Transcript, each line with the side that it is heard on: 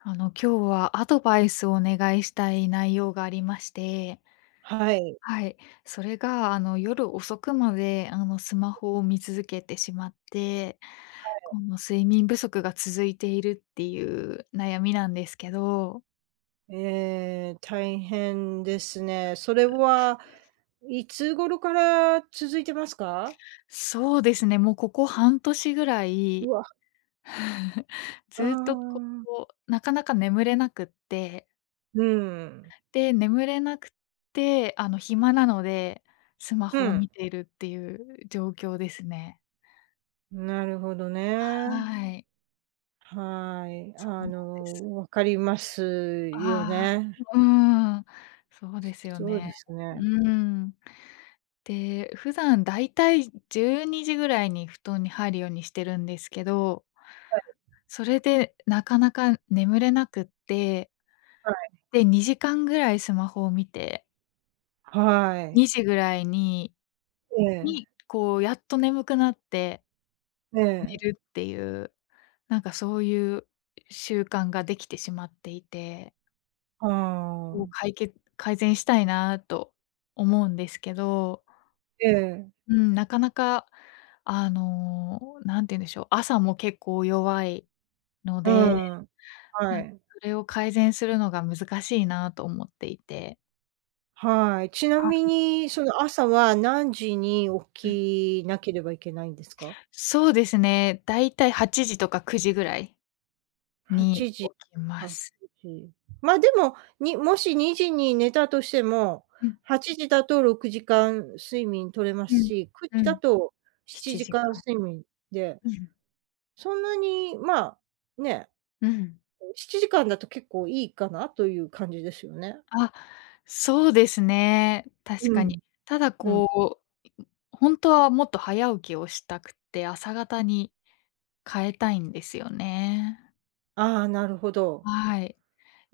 left: 今日はアドバイスをお願いしたい内容がありまして、
right: はい、
left: はい、それが夜遅くまでスマホを見続けてしまって、この睡眠不足が続いているっていう悩みなんですけど。
right: え大変ですね。それは、いつ頃から続いてますか？
left: そうですね、もうここ半年ぐら
right: う
left: い、
right: わ、あ
left: ずっとこ
right: あ、
left: う、なかなか眠れなくって、
right: うん、
left: で、眠れなくって、暇なので、スマ
right: う
left: ホを
right: ん、
left: 見ているっていう状況ですね。
right: なるほどね。
left: はい。
right: はい、
left: そうなんです。
right: わかりますよ
left: ああ、
right: ね。
left: うーん、そうですよ
right: そうで
left: ね。
right: す
left: う
right: ね。
left: ーん。で、普段だいたい12時ぐらいに布団に入るようにしてるんですけど、
right: はい
left: それでなかなか眠れなくって、
right: はい。
left: で、2時間ぐらいスマホを見て、
right: はい。
left: 2時ぐらいに
right: ええ、
left: に、こうやっと眠くなって
right: え
left: 寝
right: え、
left: るっていう、なんかそういう習慣ができてしまっていて。
right: ああ、
left: こう、かいけ改善したいなと思うんですけど、
right: ええ、
left: うん、なかなか、あの、んて言うんでしょう、朝も結構弱いの
right: う
left: で、
right: ん、は
left: なんか
right: い。
left: それを改善するのが難しいなと思っていて。
right: はい。ちなみ
left: あ、
right: に、その朝は何時に
left: うん。
right: 起きなければいけないんですか
left: そうですね、だいたい8時とか9時ぐらい
right: ？8
left: に
right: 時
left: 起きま
right: か
left: す。
right: 9時。ま、でも、もし2時に寝たとしても、
left: うん、
right: 8時だと6時間睡眠取れま
left: う
right: す
left: ん、
right: し、9
left: う
right: 時だ
left: ん、
right: と7
left: 7
right: 時間
left: 時間。
right: 睡眠で、
left: うん、
right: そんなに、まあ、ね、
left: うん。
right: 7時間だと結構いいかなという感じですよね。
left: あ、そうですね、確
right: う
left: かに。
right: ん、
left: ただ
right: うん。
left: う本当はもっと早起きをしたくて、朝方に変えたいんですよね。
right: ああ、なるほど。
left: はい。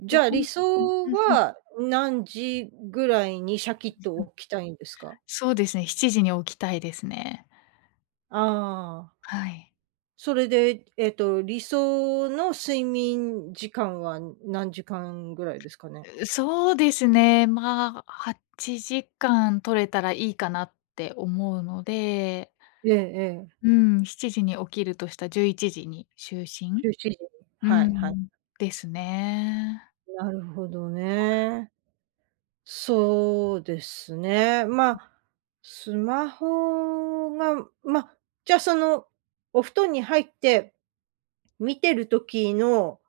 right: じ
left: で、
right: ゃあ、理
left: うん、
right: 想
left: うんうんう
right: は何時ぐらいにシャキッ
left: ん。
right: と起きたいんですか？
left: そうですね、7時に起きたいですね。
right: ああ、
left: はい。
right: それで、理想の睡眠時間は何時間ぐらいですかね？
left: そうですね、まあ、8時間取れたらいいかなって思うので、
right: ええええ、
left: うん、7時に起きるとした11時に就寝。
right: 時。
left: う
right: はいはい。
left: ん、ですね。
right: なるほどね。そうですね。まあ、スマホが、ま、じゃ、あその、お布団に入って見てる時の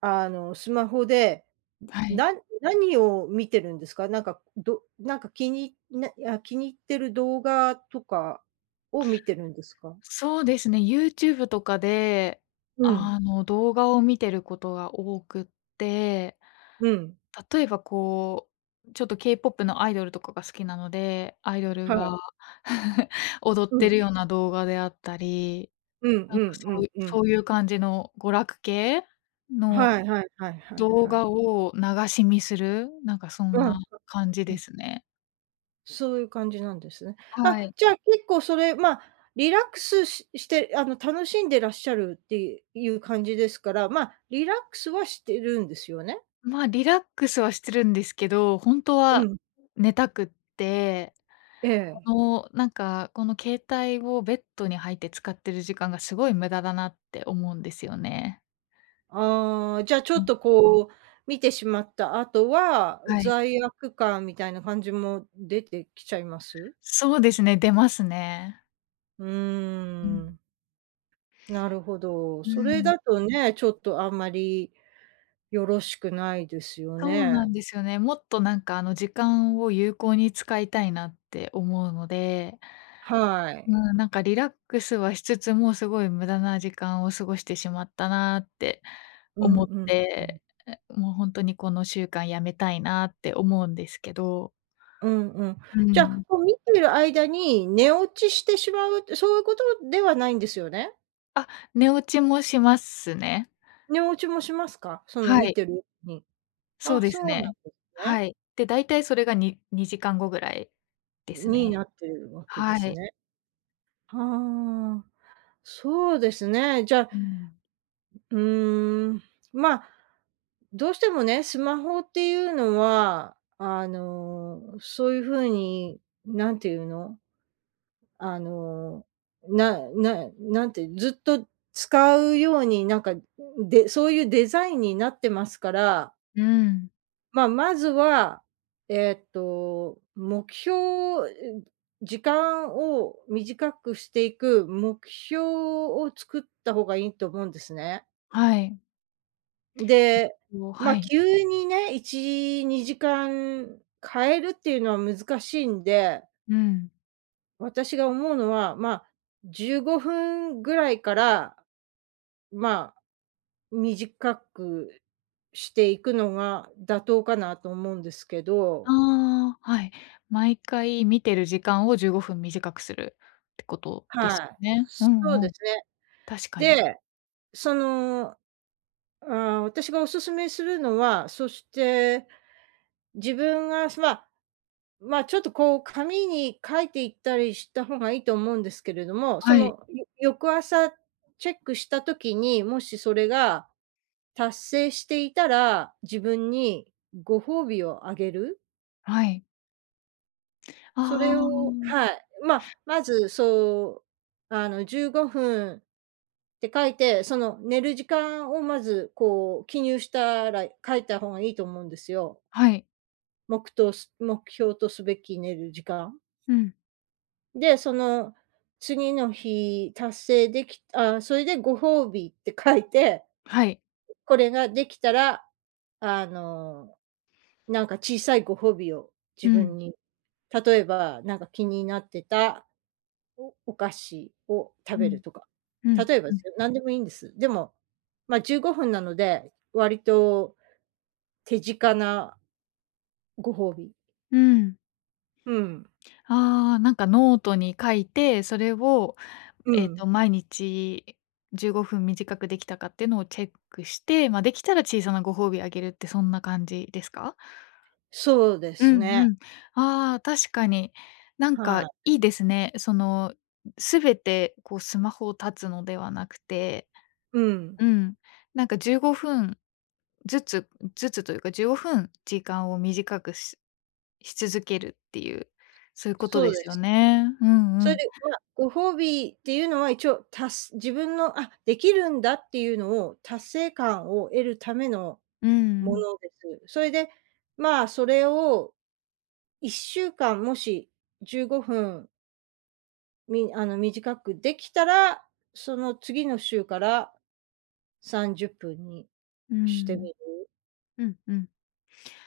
right: スマホで、
left: はい。
right: な何を見てるんですか？なんか、気に入ってる動画とかを見てるんですか？
left: そうですね、YouTube とかで、
right: うん、
left: 動画を見てることが多くって、
right: うん、
left: 例えばちょっと K-POP のアイドルとかが好きなので、アイドル
right: はい、
left: が 踊っ
right: う
left: て
right: ん、
left: るような動画であったり、
right: うん
left: なん
right: う
left: か
right: んうんうん。
left: そういう感じの娯楽系の
right: はいはいはいはい
left: 動
right: はい。
left: 画を流し見する、なんかそん
right: う
left: な
right: ん、
left: 感じ
right: う
left: で
right: ん、
left: すね。
right: そういう感じなんですね。あ、
left: はい。
right: じゃあ結構それ、リラックスして、楽しんでらっしゃるっていう感じですから、リラックスはしてるんですよね？
left: まあ、リラックスはしてるんですけど、本当
right: う
left: は
right: ん、
left: 寝たくって
right: ええ。
left: なんか、この携帯をベッドに入って使ってる時間がすごい無駄だなって思うんですよね。
right: ああ、じゃあちょ
left: う
right: っ
left: ん、
right: とこう、見てしまった後は、
left: はい。
right: 罪悪感みたいな感じも出てきちゃいます？
left: そうですね、出ますね。
right: うー
left: うん。
right: ん、なるほど。
left: う
right: それ
left: ん。
right: だとね、ちょっとあんまりよろしくないですよ
left: そう
right: ね。
left: なんですよね。もっとなんか時間を有効に使いたいなって思うので、
right: はい。
left: うん、なんかリラックスはしつつも、すごい無駄な時間を過ごしてしまったなって
right: うん
left: 思っ
right: うんうん。
left: て、もう本当にこの習慣やめたいなって思うんですけど。
right: うんうん。
left: う
right: じゃあ、
left: ん。
right: こう見てる間に寝落ちしてしまうって、そういうことではないんですよね？
left: あ、寝落ちもしますね。
right: 寝落ちもしますか？その
left: は
right: 見
left: い、
right: てるうちに。
left: そう
right: あ、
left: で
right: そ
left: す
right: うな
left: ね。
right: んですね。
left: はい。で、だいたいそれが2時間後ぐらいです
right: に
left: ね。
right: なってるわけで
left: は
right: す
left: い。
right: ね。ああ、そうですね。じゃあ、
left: うん。
right: うーん、まあ、どうしてもね、スマホっていうのは、そういう風に、なんていうの、あの、なんて、ずっと使うように、でそういうデザインになってますから、
left: うん、
right: まあ、まずは、目標、え、時間を短くしていく目標を作った方がいいと思うんですね。
left: はい。
right: で、ま
left: は
right: あ、
left: い。
right: 急にね、1、2時間変えるっていうのは難しいんで、
left: うん。
right: 私が思うのは、まあ、15分ぐらいから、まあ、短くしていくのが妥当かなと思うんですけど。
left: ああ、はい。毎回見てる時間を15分短くするってことです
right: は
left: よ
right: い。
left: ね。う
right: そう
left: ん
right: で
left: うん。
right: すね。
left: 確かに。
right: で、その、私がお勧めするのは、そして、自分が、まあちょっとこう紙に書いていったりした方がいいと思うんですけれども、そ
left: はい、
right: の、翌朝チェックした時に、もしそれが達成していたら、自分にご褒美をあげる。
left: はい。
right: そ
left: あ
right: れを
left: あ、
right: はい。まあ、まず、そう、15分って書いて、その、寝る時間をまず、こう、記入したら書いた方がいいと思うんですよ。
left: はい。
right: 目標とすべき寝る時間。
left: うん、
right: で、その、次の日達成できそれでご褒美って書いて、
left: はい。
right: これができたら、あの、なんか小さいご褒美を自分に、例えば、なんか気になってたお菓子を
left: う
right: 食べる
left: ん、
right: とか。
left: うん、
right: 例えば
left: う
right: で
left: ん、
right: すよ、何でもいいんです。でも、まあ、15分なので、割と手近なご褒美。
left: うん、うん。
right: うん、
left: ああ、なんかノートに書いて、それを、
right: うん。
left: 毎日15分短くできたかっていうのをチェックして、まあ、できたら小さなご褒美あげるってそんな感じですか？
right: そうで
left: う
right: す
left: ん
right: ね。
left: うん。ああ、確かに。なんか
right: はい。
left: いいですね。すべてスマホを断つのではなくて、
right: うん、
left: うん、なんか15分ずつずつというか15分時間を短くし続けるっていう、そういうこと
right: そう
left: で
right: で
left: すよ
right: す。
left: ね。う
right: そ
left: んう
right: れ
left: ん。
right: で、まあ、ご褒美っていうのは一応、自分の、できるんだっていうのを達成感を得るための
left: う
right: も
left: ん、
right: のです。それで、まあ、それを1週間もし15分みあの、短くできたら、その次の週から30分に
left: う
right: してみ
left: ん、
right: る。
left: うん、うん。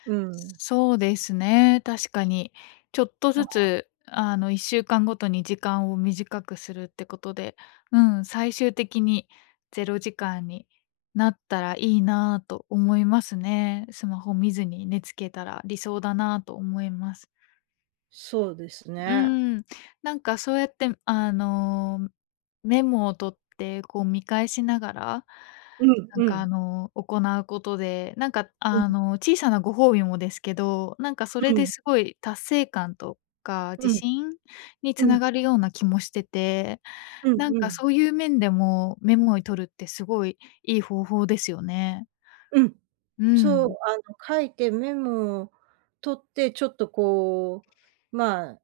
right: うん。
left: そうですね、確かに。ちょっとず
right: は
left: つ、1週間ごとに時間を短くするってことで、うん、最終的にゼロ時間になったらいいなと思いますね。スマホ見ずに寝つけたら理想だなと思います。
right: そうです
left: う
right: ね。
left: ーん、なんかそうやって、メモを取って、見返しながら、
right: うん
left: なん
right: う
left: か
right: ん。
left: 行うことで、なんか
right: うん
left: 小さなご褒美もですけど、なんかそ
right: う
left: れで
right: ん
left: すごい達成感とか
right: う
left: 自
right: ん
left: 信に
right: う
left: つ
right: ん
left: な
right: う
left: がるような気もしてて、
right: んう
left: なんか
right: ん
left: そういう面でもメモに取るってすごいいい方法ですよね。
right: うん。
left: う
right: そう、
left: ん。
right: 書いてメモを取って、ちょっとこう、まあ、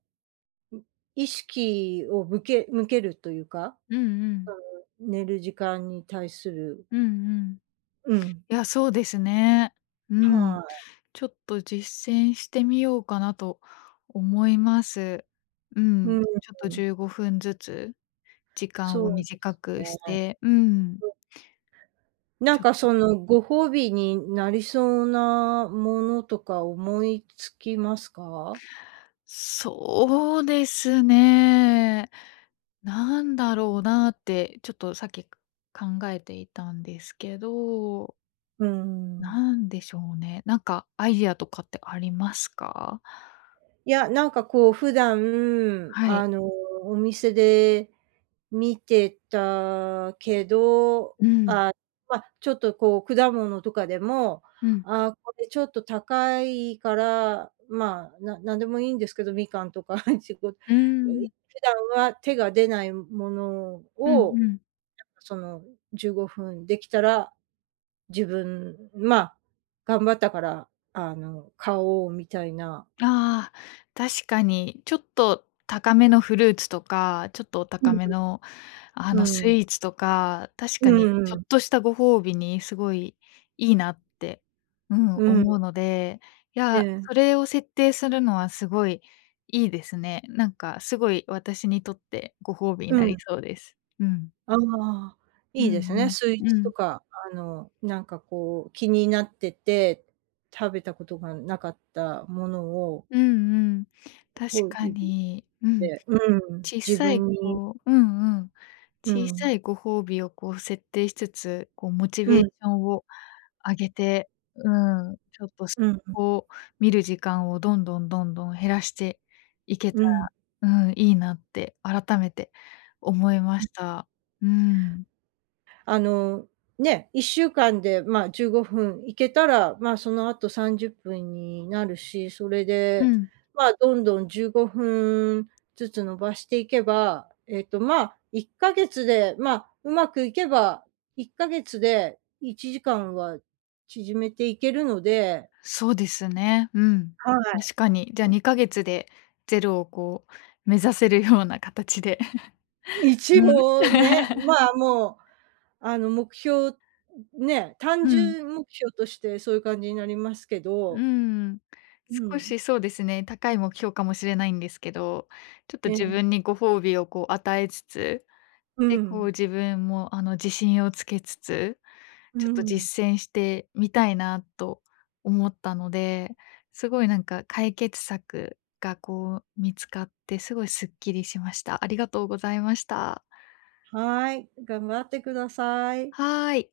right: 意識を向けるというか、
left: うんうん。
right: 寝る時間に対する
left: うんうん。
right: うん、
left: いや、そうですね。うん。
right: は
left: ちょっと実践してみようかなと思います。う
right: い。
left: ん、
right: うん、
left: ちょっと15分ずつ時間
right: そ
left: を
right: うで
left: 短
right: す
left: くし
right: ね。
left: て、うん、
right: なん
left: ちょっ
right: か
left: と
right: その、ご褒美になりそうなものとか思いつきますか？
left: そうですね。なんだろうなってちょっとさっき考えていたんですけど、
right: うん。
left: なんでしょうね。なんかアイディアとかってありますか？
right: いや、なんかこう普段、
left: はい。
right: お店で見てたけど、
left: うん。
right: あ、ま、ちょっとこう果物とかでも、
left: うん。
right: あ、これちょっと高いから、まあ、なんでもいいんですけど、みかんとか いちご、普
left: うーん。
right: 段は手が出ないもの
left: うん
right: を
left: うん。
right: その15分できたら、自分、まあ、頑張ったから、買おうみたいな。
left: ああ、確かに、ちょっと高めのフルーツとか、ちょっとお
right: う
left: 高
right: ん。
left: めの、
right: う
left: ス
right: ん。
left: イーツとか、確
right: う
left: かにち
right: ん
left: ょ
right: う
left: っ
right: ん。
left: としたご褒美にすごいいいなって、うん、
right: うん。
left: 思うので、い
right: え
left: や、
right: え。
left: それを設定するのはすごいいいですね。なんかすごい私にとってご褒美に
right: う
left: なり
right: ん。
left: そうです。うん。
right: ああ、
left: う
right: いいですね。
left: ん
right: スイー
left: うん。う
right: ツと
left: ん。
right: か、なんかこう、気になってて、食べたことがなかったものを、
left: うんうん。
right: こ
left: 確
right: う、
left: か
right: 自分
left: に。うん。
right: でうん、
left: 小
right: 自
left: さい
right: 分に
left: こううんうん。
right: う
left: 小さ
right: ん、
left: いご褒美を設定しつつ、モチ
right: う
left: ベーシ
right: ん、
left: ョンを上げて、うん、ちょっとス
right: うん、
left: を見る時間をどんどんどんどん減らしていけた
right: うん。
left: ら、うん、いいなって改めて思いました。うん。
right: あの、ね、1週間で、まあ、15分行けたら、まあ、その後30分になるし、それ
left: う
right: で、
left: ん。
right: まあ、どんどん15分ずつ伸ばしていけば、まあ、1ヶ月で、まあ、うまくいけば、1ヶ月で1時間は縮めていけるので、
left: そうですね。うん。
right: はい。
left: 確かに。じゃあ2ヶ月でゼロを目指せるような形で。
right: 一
left: うん。
right: 応ね、まあ、もう、目標ね、単
left: うん。
right: 純目標としてそういう感じになりますけ
left: う
right: ど、
left: ん、
right: う
left: 少
right: ん、
left: しそうですね、高い目標かもしれないんですけど、ちょっと
right: え
left: 自
right: え。
left: 分にご褒美を与えつつ、
right: う
left: で、
right: ん、
left: 自分も自信をつけつつ、
right: う
left: ちょっと
right: ん。
left: 実践してみたいなと思ったので、すごいなんか解決策が見つかって、すごいすっきりしました。ありがとうございました。
right: はい、頑張ってください。
left: はーい。